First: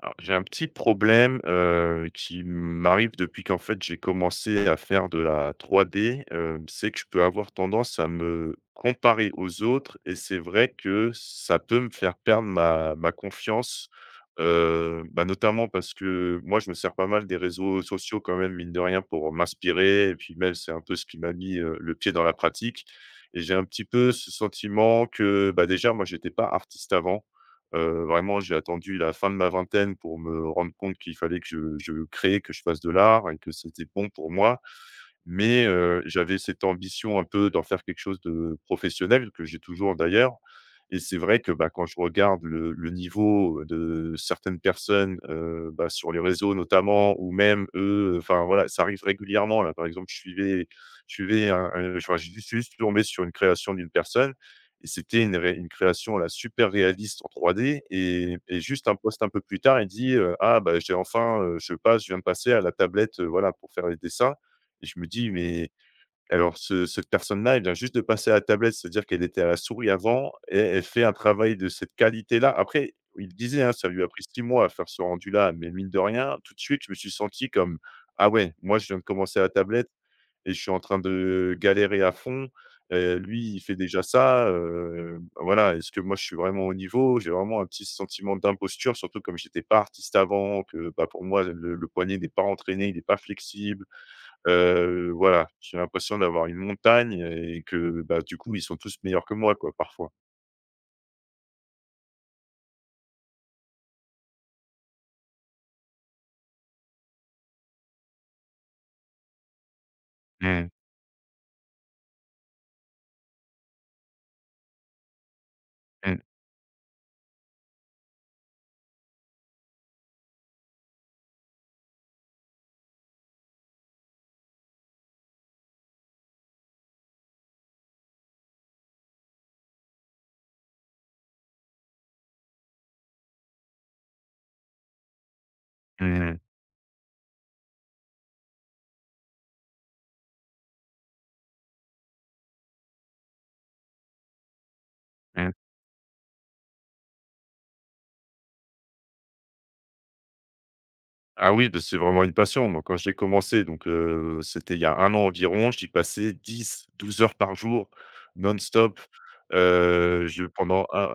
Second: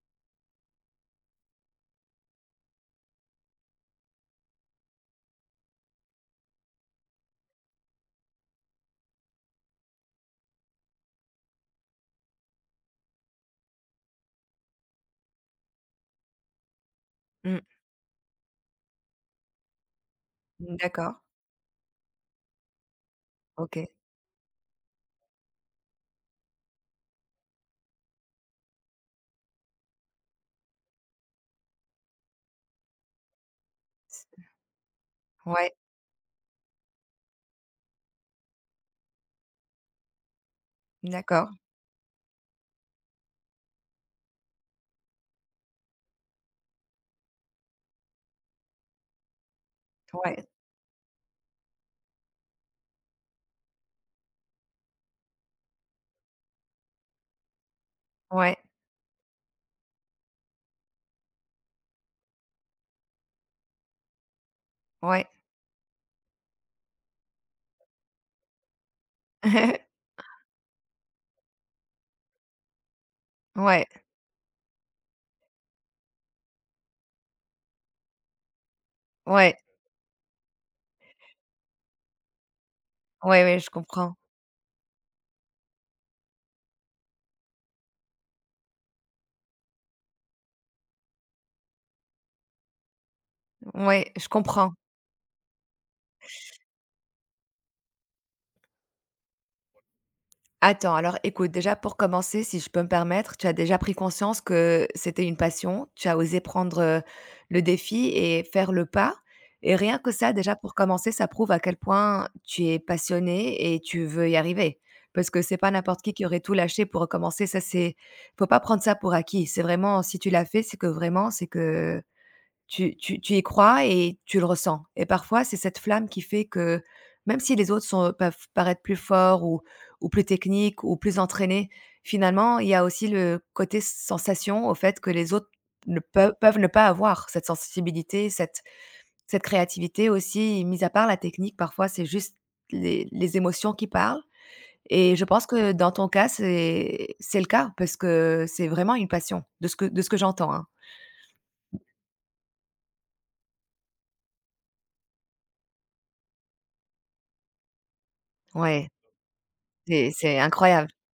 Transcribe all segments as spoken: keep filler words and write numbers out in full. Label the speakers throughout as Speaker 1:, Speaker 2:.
Speaker 1: Alors, j'ai un petit problème, heu, qui m'arrive depuis qu'en fait j'ai commencé à faire de la trois D, hem, c'est que je peux avoir tendance à me comparer aux autres et c'est vrai que ça peut me faire perdre ma ma confiance, heu, bah, notamment parce que moi je me sers pas mal des
Speaker 2: Mmh.
Speaker 1: réseaux sociaux quand même mine de rien pour m'inspirer et puis même c'est un peu ce
Speaker 2: D'accord,
Speaker 1: qui m'a mis, heu, le pied dans la pratique et j'ai un
Speaker 2: OK.
Speaker 1: petit peu ce sentiment que, bah, déjà moi j'étais pas artiste avant. Heu, vraiment, j'ai attendu la fin de ma vingtaine pour me rendre compte qu'il fallait que je je crée, que je fasse de l'art et que c'était bon
Speaker 2: S
Speaker 1: pour moi. Mais
Speaker 2: ouais,
Speaker 1: heu, j'avais cette ambition un peu d'en faire quelque chose de professionnel, que j'ai toujours d'ailleurs, et c'est vrai
Speaker 2: d'accord.
Speaker 1: que, bah, quand je regarde le le niveau de certaines personnes, heu, bah, sur les réseaux notamment ou même eux, enfin voilà, ça arrive régulièrement là. Par exemple, je
Speaker 2: Ouais,
Speaker 1: suivais je suivais un un enfin, je suis juste tombé sur une création d'une personne, et c'était une ré une création là super réaliste en trois D et
Speaker 2: ouais,
Speaker 1: et juste un post un peu plus tard, il dit, heu: «Ah bah, j'ai enfin, heu, je passe je viens de passer à la tablette, heu, voilà, pour faire les dessins». Et je me
Speaker 2: ouais.
Speaker 1: dis: «Mais alors ce cette personne-là, elle vient juste de passer à la tablette, c'est-à-dire qu'elle était à la souris avant et elle fait un travail de cette qualité-là». Après, il disait, hein,
Speaker 2: Ouais,
Speaker 1: ça lui a pris six mois à faire ce rendu-là, mais mine de rien, tout de suite, je me suis senti comme: «Ah ouais, moi je viens de commencer à la
Speaker 2: ouais,
Speaker 1: tablette et je suis en train de galérer à fond, heu,
Speaker 2: ouais,
Speaker 1: lui
Speaker 2: ouais,
Speaker 1: il
Speaker 2: je
Speaker 1: fait déjà
Speaker 2: comprends.
Speaker 1: ça, heu, voilà, est-ce que moi je suis vraiment au niveau?» J'ai vraiment un petit sentiment d'imposture, surtout comme j'étais pas artiste avant, que, bah, pour moi le le poignet n'est pas entraîné, il n'est pas flexible.
Speaker 2: Ouais, je comprends.
Speaker 1: Heu, voilà, j'ai l'impression d'avoir une montagne et que, bah, du coup, ils sont tous meilleurs que moi, quoi, parfois.
Speaker 2: Attends, alors écoute, déjà pour commencer, si je peux me permettre, tu as déjà pris conscience que c'était une passion, tu as osé prendre, heu, le défi et faire le pas et rien que ça, déjà
Speaker 1: Mmh.
Speaker 2: pour commencer, ça prouve à quel point tu es passionné et tu veux y arriver. Parce que c'est pas n'importe qui
Speaker 1: Mmh.
Speaker 2: qui aurait tout lâché pour recommencer, ça c'est faut pas prendre ça pour acquis. C'est vraiment si tu l'as fait, c'est que vraiment c'est que tu tu tu y crois et tu le ressens et parfois, c'est cette flamme qui fait que même si les autres sont peuvent paraître plus forts ou ou plus techniques ou plus entraînés, finalement, il y a aussi le côté sensation au fait que les autres ne
Speaker 1: Mmh
Speaker 2: peu
Speaker 1: mh.
Speaker 2: peuvent ne pas avoir cette sensibilité, cette cette créativité aussi. Mis à part la technique, parfois, c'est juste les les émotions qui parlent et je pense
Speaker 1: Mmh.
Speaker 2: que dans ton cas, c'est c'est le cas parce que c'est vraiment une passion de ce que de ce que j'entends, hein.
Speaker 1: Ah oui, bah, c'est vraiment une passion. Moi, quand j'ai commencé, donc heu, c'était il y a un an environ, j'y passais dix douze heures par jour
Speaker 2: Ouais,
Speaker 1: non-stop,
Speaker 2: c'est
Speaker 1: heu,
Speaker 2: c'est
Speaker 1: je pendant
Speaker 2: incroyable.
Speaker 1: un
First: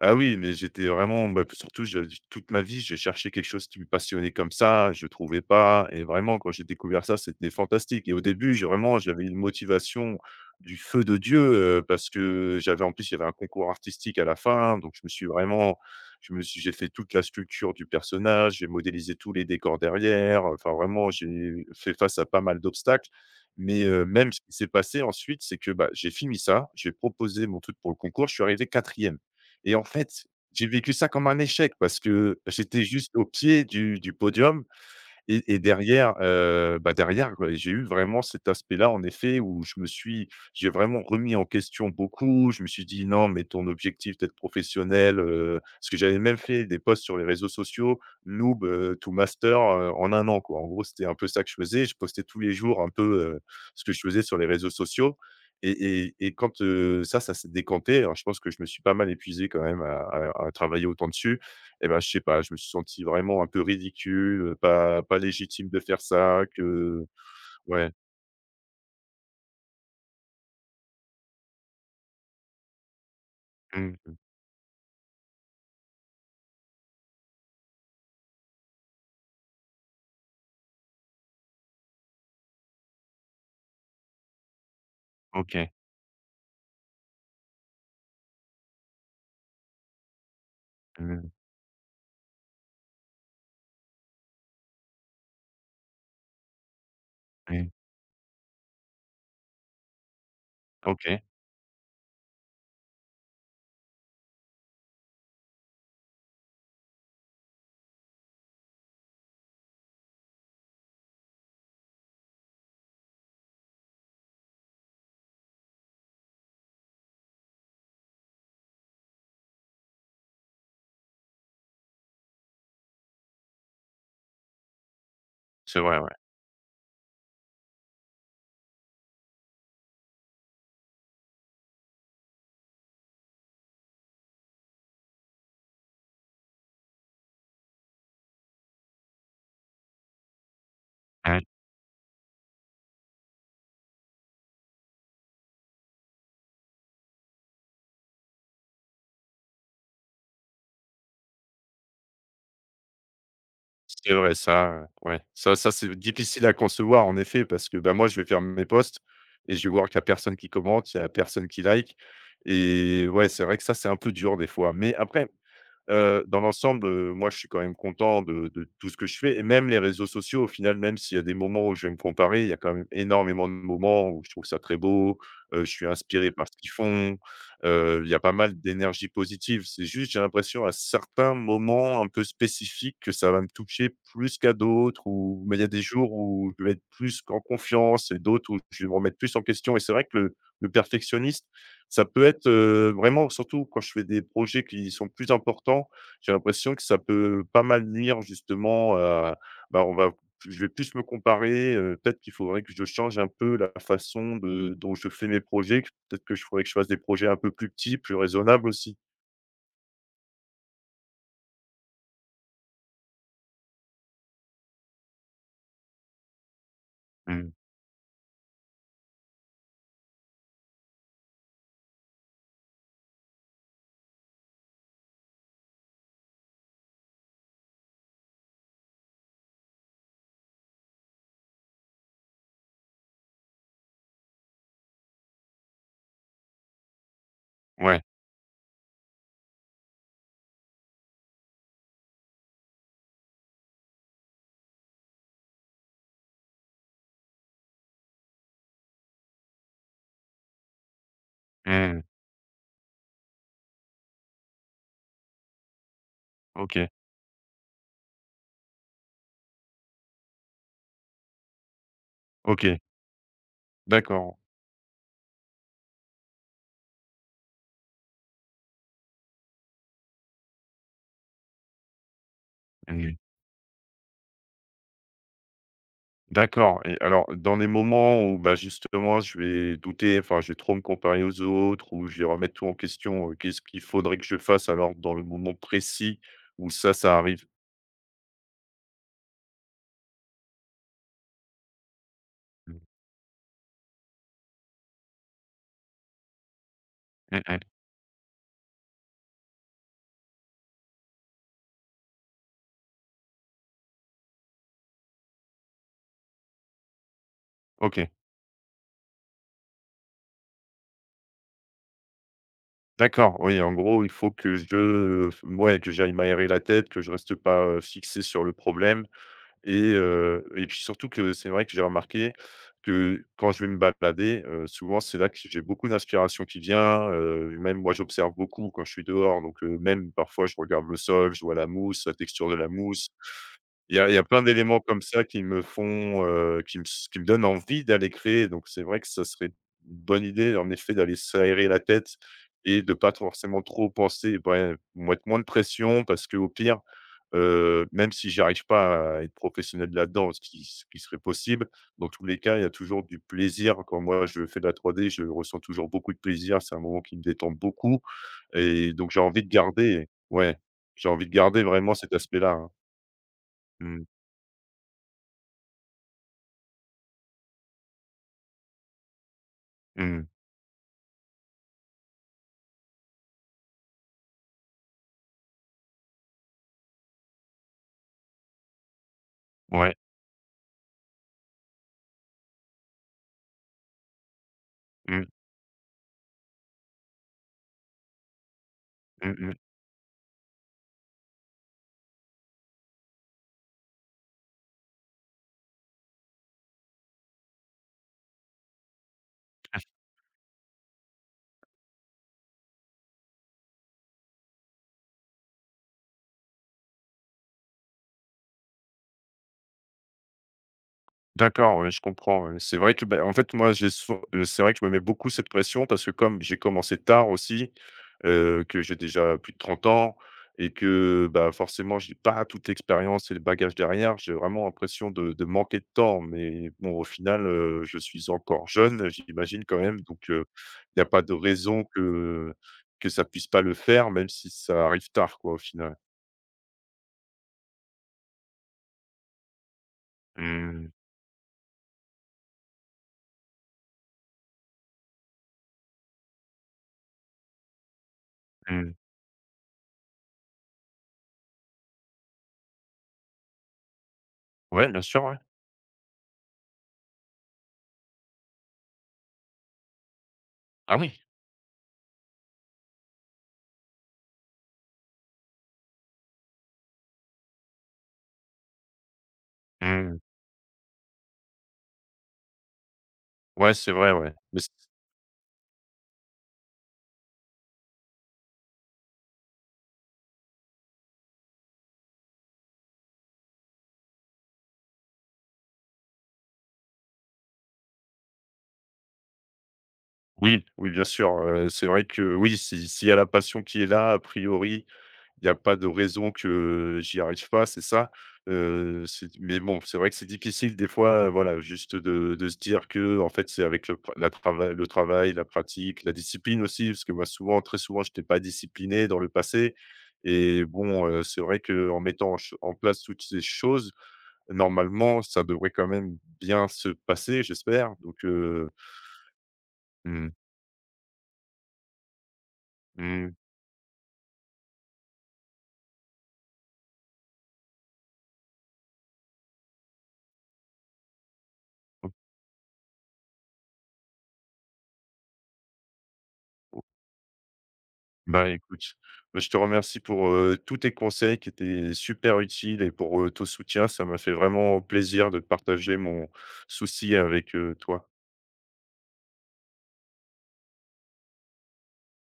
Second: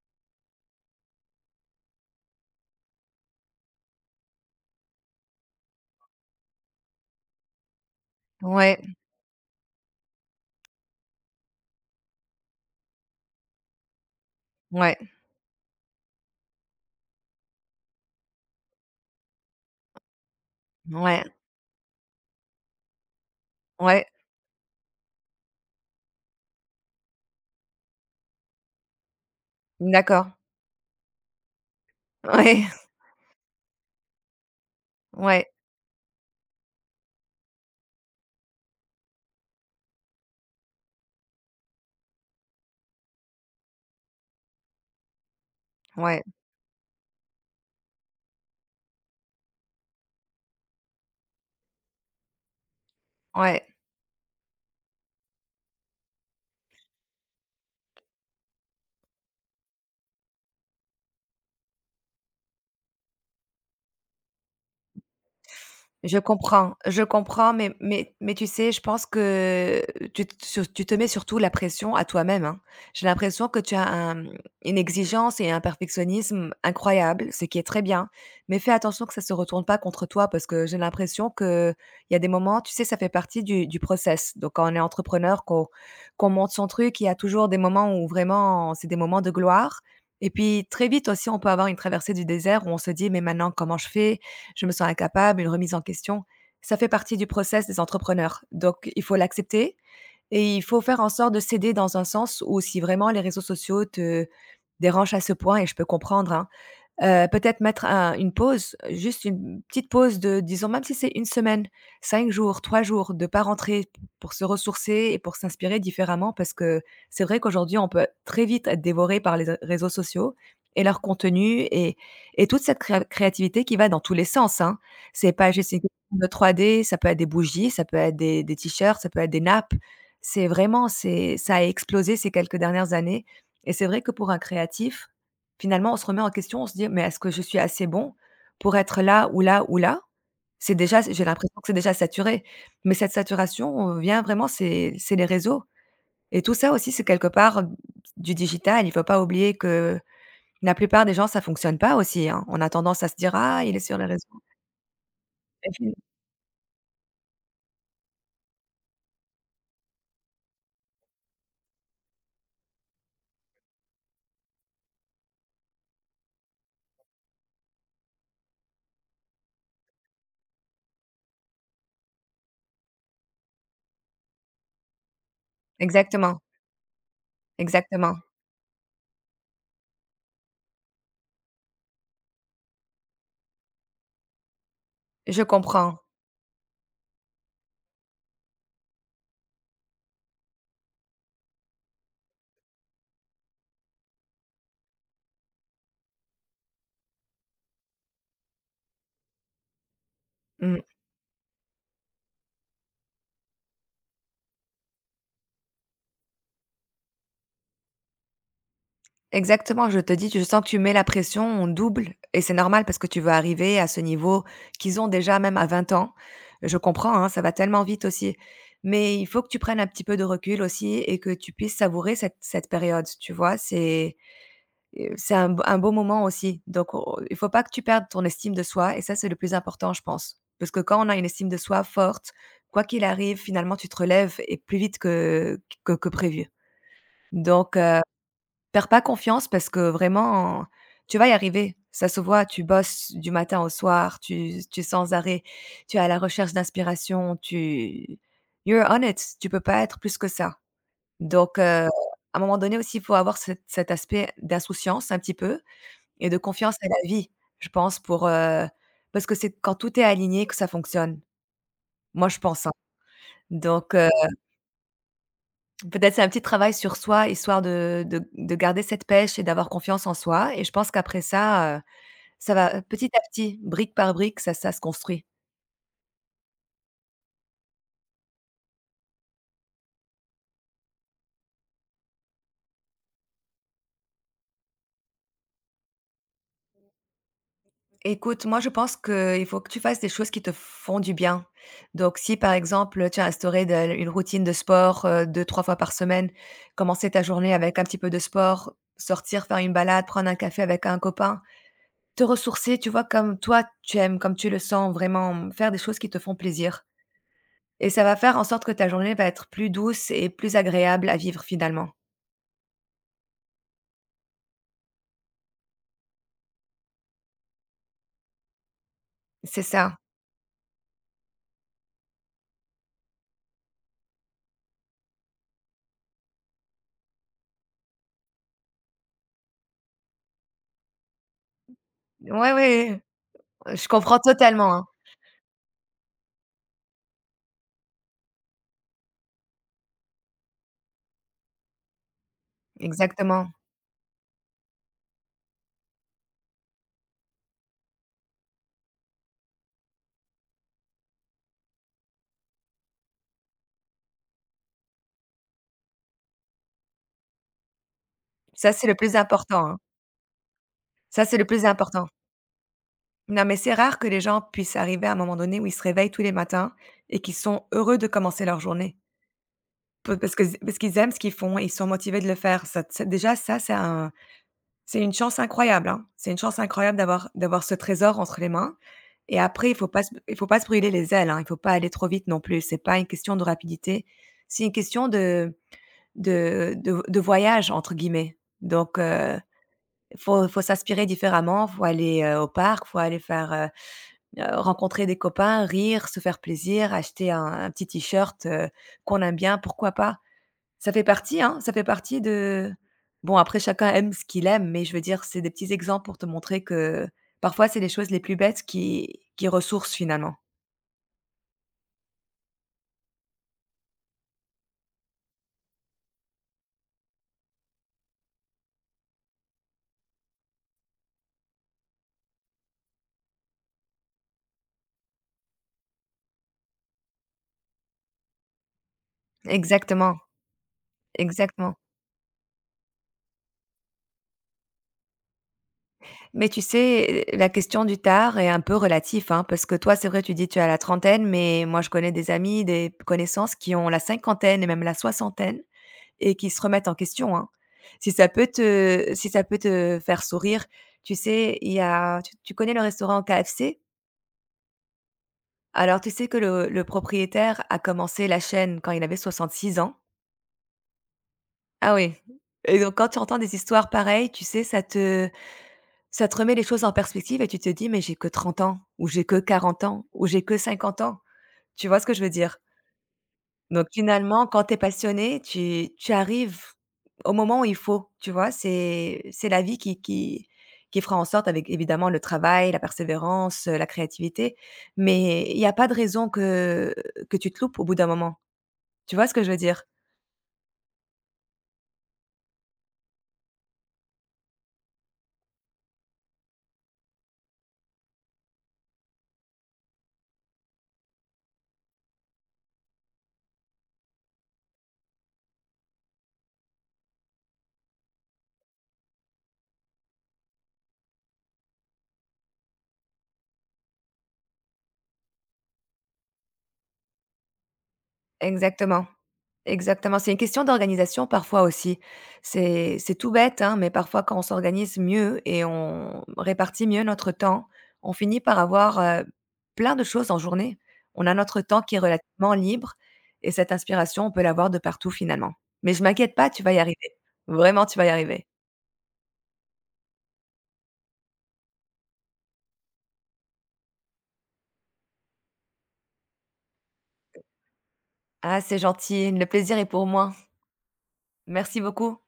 Speaker 1: Ah oui, mais j'étais vraiment bah, surtout je toute ma vie, j'ai cherché quelque chose qui me passionnait comme ça, je trouvais pas et vraiment quand j'ai découvert ça, c'était fantastique et au début, j'ai
Speaker 2: Ouais.
Speaker 1: vraiment j'avais une motivation du feu de Dieu, heu, parce que j'avais en plus, il y avait un concours artistique à la fin, donc
Speaker 2: Ouais,
Speaker 1: je me suis vraiment je me suis j'ai fait toute la sculpture du personnage, j'ai modélisé tous les décors derrière, enfin vraiment
Speaker 2: ouais,
Speaker 1: j'ai fait face à pas mal d'obstacles. Mais, heu,
Speaker 2: ouais,
Speaker 1: même ce qui s'est passé ensuite, c'est que, bah, j'ai fini ça, j'ai proposé mon truc pour le concours, je suis arrivé quatrième. Et en fait,
Speaker 2: d'accord.
Speaker 1: j'ai vécu ça comme un échec parce que
Speaker 2: Ouais,
Speaker 1: j'étais juste au pied du du podium
Speaker 2: ouais,
Speaker 1: et et derrière, heu, bah, derrière, ouais, j'ai eu vraiment cet aspect-là, en effet, où je me suis j'ai vraiment remis en question beaucoup. Je me suis dit: «Non, mais ton objectif d'être professionnel», heu, parce que j'avais
Speaker 2: ouais,
Speaker 1: même fait des posts sur les réseaux sociaux, noob, heu, to master, heu, en un an, quoi. En gros, c'était un peu ça que je faisais. Je postais tous les jours un peu, heu,
Speaker 2: ouais.
Speaker 1: ce que je faisais sur les réseaux sociaux, et et et quand, heu, ça, ça s'est décanté alors je pense que je me suis pas mal épuisé quand même à à à travailler autant dessus. Et ben je sais pas, je me suis senti vraiment un peu ridicule, pas pas légitime de faire
Speaker 2: Je
Speaker 1: ça,
Speaker 2: comprends, je
Speaker 1: que
Speaker 2: comprends, mais
Speaker 1: ouais.
Speaker 2: mais mais tu sais, je pense que tu te sur tu te mets surtout la pression à toi-même, hein. J'ai l'impression que tu as
Speaker 1: Mmh.
Speaker 2: un une exigence et un perfectionnisme incroyable, ce qui est très bien, mais fais attention que ça se retourne pas contre toi parce que j'ai l'impression que il y a des moments, tu sais, ça fait partie du du process. Donc quand on est entrepreneur, qu'on
Speaker 1: OK.
Speaker 2: qu'on monte son truc, il y a toujours des moments où vraiment c'est des moments de gloire et puis très vite aussi,
Speaker 1: Mmh.
Speaker 2: on peut avoir une traversée du désert où on se dit: «Mais maintenant, comment je fais?» Je me sens incapable, une remise en question. Ça fait partie du process
Speaker 1: Mmh.
Speaker 2: des entrepreneurs. Donc, il faut l'accepter et il faut faire en
Speaker 1: OK.
Speaker 2: sorte de céder dans un sens où si vraiment les réseaux sociaux te dérangent à ce point, et je peux comprendre, hein. Heu, peut-être mettre un une pause, juste une petite pause de disons même si c'est une semaine, cinq jours, trois jours, de pas rentrer p pour se ressourcer et pour s'inspirer différemment parce que c'est vrai qu'aujourd'hui on peut très vite être dévoré par les réseaux sociaux et leur contenu et et toute cette créa créativité qui va dans tous les sens, hein. C'est pas juste une
Speaker 1: C'est
Speaker 2: question
Speaker 1: vrai, ouais.
Speaker 2: de trois D, ça peut être des bougies, ça peut être des des t-shirts, ça peut être des nappes. C'est vraiment c'est ça a explosé ces quelques dernières années et c'est vrai que pour un créatif, finalement, on se remet en question, on se dit: «Mais est-ce que je suis assez bon pour être là ou là ou là?» C'est déjà j'ai
Speaker 1: Ouais.
Speaker 2: l'impression que c'est déjà saturé, mais cette saturation, heu, vient vraiment c'est c'est les réseaux et tout ça aussi, c'est quelque part du digital. Il ne faut pas oublier que la plupart des gens, ça fonctionne pas aussi, hein. On a tendance à se dire: «Ah, il est sur les
Speaker 1: C'est vrai
Speaker 2: réseaux»
Speaker 1: ça, heu, ouais. Ça
Speaker 2: et
Speaker 1: ça, c'est
Speaker 2: puis
Speaker 1: difficile à concevoir en effet parce que, bah, moi, je vais faire mes posts et je vais voir qu'il y a personne qui commente, il y a personne qui like et ouais, c'est vrai que ça, c'est un peu dur des fois. Mais après, Heu, dans l'ensemble, heu, moi, je suis quand même content de de tout ce que je fais, et même les réseaux sociaux, au final, même s'il y a des moments où je vais me comparer, il y a quand même énormément de moments où je trouve ça très beau, heu, je suis inspiré
Speaker 2: exactement,
Speaker 1: par ce qu'ils font, heu, il y
Speaker 2: exactement.
Speaker 1: a pas mal d'énergie positive. C'est juste, j'ai l'impression à certains moments un peu spécifiques que ça va me toucher plus qu'à d'autres,
Speaker 2: Je
Speaker 1: ou mais il y a des
Speaker 2: comprends.
Speaker 1: jours où je vais être plus en confiance et d'autres où je vais me remettre plus en question, et c'est vrai que le le perfectionniste ça peut être, heu, vraiment surtout quand je fais des projets qui sont plus importants, j'ai l'impression que ça peut pas mal nuire justement à bah, on va je vais
Speaker 2: Mmh.
Speaker 1: plus me comparer, heu, peut-être qu'il faudrait que je change un peu la façon de dont je fais mes projets, que peut-être que je faudrait que je fasse des projets un peu plus petits, plus raisonnables aussi.
Speaker 2: Exactement, je te dis, je sens que tu mets la pression, on double et c'est normal parce que tu veux arriver à ce niveau qu'ils ont déjà même à vingt ans. Je comprends, hein, ça
Speaker 1: Mmh.
Speaker 2: va tellement vite aussi. Mais il faut que tu prennes un petit peu de recul aussi et que tu puisses savourer cette cette période, tu vois? C'est, heu, c'est un b un beau moment aussi. Donc on il faut pas que tu perdes ton estime de soi et ça, c'est le plus important, je pense. Parce que quand on a une estime de soi forte, quoi qu'il arrive, finalement, tu te relèves et plus vite que que que prévu. Donc
Speaker 1: Ouais.
Speaker 2: perds pas confiance parce que vraiment, tu vas y arriver. Ça se voit, tu bosses du matin au soir, tu tu es sans arrêt, tu es à la recherche d'inspiration, tu you're on it, tu peux pas être plus que ça. Donc, heu, à
Speaker 1: Mmh.
Speaker 2: un moment donné aussi, il faut avoir cet cet aspect d'insouciance un petit peu et de confiance à
Speaker 1: OK.
Speaker 2: la vie, je pense pour, heu, parce que c'est quand tout est aligné que ça fonctionne. Moi, je pense, hein.
Speaker 1: OK.
Speaker 2: Donc, heu,
Speaker 1: D'accord.
Speaker 2: peut-être c'est un petit travail sur soi histoire de de de garder cette pêche et d'avoir confiance en soi et je pense qu'après ça, heu ça va, heu, petit
Speaker 1: Mmh.
Speaker 2: à petit, brique par brique, ça ça se construit.
Speaker 1: D'accord, et alors dans les moments où, bah, justement je vais douter, enfin je vais trop me comparer aux autres ou je vais remettre tout en question, heu, qu'est-ce qu'il faudrait que je fasse alors dans le moment précis où ça, ça arrive?
Speaker 2: Écoute, moi, je pense qu'il faut que tu fasses des choses qui te font du bien. Donc si, par exemple, tu as instauré de une routine de sport, heu, deux trois fois par semaine, commencer ta
Speaker 1: Mmh
Speaker 2: journée
Speaker 1: mh.
Speaker 2: avec un petit peu de sport, sortir, faire une balade, prendre un café avec un copain, te ressourcer, tu vois, comme toi tu aimes, comme tu le sens vraiment, mmh, faire des choses qui te font plaisir et ça
Speaker 1: OK.
Speaker 2: va faire en sorte que ta journée va être plus douce et plus agréable à vivre finalement.
Speaker 1: D'accord, oui, en gros, il faut que je, heu, ouais, que j'aille m'aérer la tête, que je reste pas, heu, fixé sur le problème.
Speaker 2: C'est
Speaker 1: Et
Speaker 2: ça.
Speaker 1: heu et puis surtout que c'est vrai que j'ai remarqué que quand je vais me balader, heu, souvent c'est là que j'ai beaucoup d'inspiration qui vient, heu, même moi j'observe beaucoup quand je suis dehors, donc heu, même parfois je regarde le sol, je vois la mousse, la texture
Speaker 2: Ouais,
Speaker 1: de la
Speaker 2: ouais,
Speaker 1: mousse.
Speaker 2: je
Speaker 1: Il y a il
Speaker 2: comprends
Speaker 1: y a plein
Speaker 2: totalement,
Speaker 1: d'éléments
Speaker 2: hein.
Speaker 1: comme ça qui me font, heu, qui me s qui me donnent envie d'aller créer, donc c'est vrai que ça serait une bonne idée, en effet, d'aller s'aérer la tête et de pas
Speaker 2: Exactement.
Speaker 1: forcément trop penser, ouais, mettre moins de pression parce que au pire, heu, même si j'arrive pas à être professionnel là-dedans, ce qui ce qui serait possible, dans tous les cas, il y a toujours du plaisir. Quand moi, je fais de la trois D, je ressens toujours beaucoup de plaisir, c'est un moment qui me détend beaucoup,
Speaker 2: Ça, c'est
Speaker 1: et
Speaker 2: le
Speaker 1: donc
Speaker 2: plus
Speaker 1: j'ai envie de
Speaker 2: important, hein.
Speaker 1: garder ouais, j'ai
Speaker 2: Ça,
Speaker 1: envie de
Speaker 2: c'est le
Speaker 1: garder
Speaker 2: plus
Speaker 1: vraiment
Speaker 2: important.
Speaker 1: cet aspect-là, hein.
Speaker 2: Non, mais c'est rare
Speaker 1: Mmh.
Speaker 2: que les gens puissent arriver à un moment donné où ils se réveillent tous les matins et qu'ils sont heureux de commencer leur journée. Pe
Speaker 1: Mmh.
Speaker 2: parce que parce qu'ils aiment ce qu'ils font et ils sont motivés de le faire. Ça t déjà ça, c'est un c'est une chance incroyable, hein. C'est une chance incroyable d'avoir d'avoir ce trésor entre les mains et après il faut
Speaker 1: Ouais,
Speaker 2: pas se il faut pas se brûler les ailes, hein. Il faut pas aller trop vite non plus. C'est pas une question de rapidité. C'est une question
Speaker 1: mmh,
Speaker 2: de de de de «voyage» entre guillemets. Donc
Speaker 1: mmh
Speaker 2: heu
Speaker 1: mh.
Speaker 2: faut faut s'inspirer différemment, faut aller, heu, au parc, faut aller faire, heu heu, rencontrer des copains, rire, se faire plaisir, acheter un un petit t-shirt, heu, qu'on aime bien, pourquoi pas? Ça fait partie, hein, ça fait partie de bon après chacun aime ce qu'il aime, mais je veux dire, c'est des petits exemples pour te montrer que parfois c'est les choses les plus bêtes qui qui ressourcent finalement.
Speaker 1: D'accord, ouais, je comprends, ouais. C'est vrai que, bah, en fait, moi, j'ai sou heu, c'est vrai que je me mets beaucoup cette pression parce que comme j'ai commencé tard aussi, heu, que j'ai déjà plus de trente ans, et que, bah, forcément, j'ai pas toute l'expérience et le bagage derrière, j'ai vraiment l'impression de de manquer de temps. Mais bon, au final, heu, je suis encore jeune, j'imagine quand même,
Speaker 2: Exactement,
Speaker 1: donc il y a pas de
Speaker 2: exactement.
Speaker 1: raison que que ça puisse pas le faire, même si ça arrive tard, quoi, au final.
Speaker 2: Mais tu sais, la question du tard est un peu relatif, hein, parce que toi, c'est vrai, tu dis tu as la
Speaker 1: Mmh,
Speaker 2: trentaine, mais moi, je connais des amis, des connaissances qui ont la cinquantaine et même la soixantaine et qui se remettent en question, hein. Si ça peut
Speaker 1: mmh.
Speaker 2: te, si ça peut te faire sourire, tu sais, il y a, tu, tu connais le restaurant K F C?
Speaker 1: Ouais, bien sûr, ouais.
Speaker 2: Alors, tu sais que le, le propriétaire a commencé la chaîne quand il avait soixante-six ans.
Speaker 1: Ah oui!
Speaker 2: Ah oui. Et donc, quand tu entends des histoires pareilles, tu sais, ça te, ça te remet les choses en perspective et tu te dis: «Mais j'ai que trente ans» ou «J'ai que quarante ans»
Speaker 1: Mmh.
Speaker 2: ou «J'ai que cinquante ans». Tu vois ce que je veux dire?
Speaker 1: Ouais,
Speaker 2: Donc
Speaker 1: c'est vrai, ouais.
Speaker 2: finalement,
Speaker 1: Mais
Speaker 2: quand
Speaker 1: c
Speaker 2: tu es passionné, tu tu arrives au moment où il faut, tu vois? C'est c'est la vie qui qui qui fera en sorte avec évidemment le travail, la persévérance, heu, la créativité, mais il y a pas de raison que que tu te loupes au bout d'un moment. Tu vois ce que je veux dire?
Speaker 1: oui, oui, bien sûr, heu, c'est vrai que oui, si s'il y a la passion qui est là, a priori, il y a pas de raison que j'y arrive pas, c'est ça? Heu, c'est Mais bon, c'est vrai que c'est difficile des fois, euh, voilà, juste de de se dire que en fait, c'est avec le pra la trava le travail, la pratique, la discipline aussi, parce que moi, souvent, très souvent, je n'étais pas discipliné dans le passé, et bon, heu, c'est vrai qu'en mettant en ch en place toutes ces choses, normalement, ça devrait quand même bien se passer, j'espère, donc heu,
Speaker 2: Exactement. Exactement. C'est
Speaker 1: mmh.
Speaker 2: une question d'organisation parfois aussi. C'est c'est tout
Speaker 1: Mmh.
Speaker 2: bête, hein, mais parfois quand on s'organise mieux et on répartit mieux notre temps, on finit par avoir, heu, plein de choses en journée. On a notre temps qui est
Speaker 1: O
Speaker 2: relativement libre et cette inspiration, on peut l'avoir de partout finalement. Mais je m'inquiète pas, tu vas y
Speaker 1: o
Speaker 2: arriver. Vraiment, tu vas y arriver.
Speaker 1: bah, écoute, bah, je te remercie pour, heu, tous tes conseils qui étaient super utiles, et pour, heu, ton soutien. Ça m'a fait vraiment plaisir de partager mon souci avec, heu, toi.
Speaker 2: Ah, c'est gentil, le plaisir est pour moi. Merci beaucoup.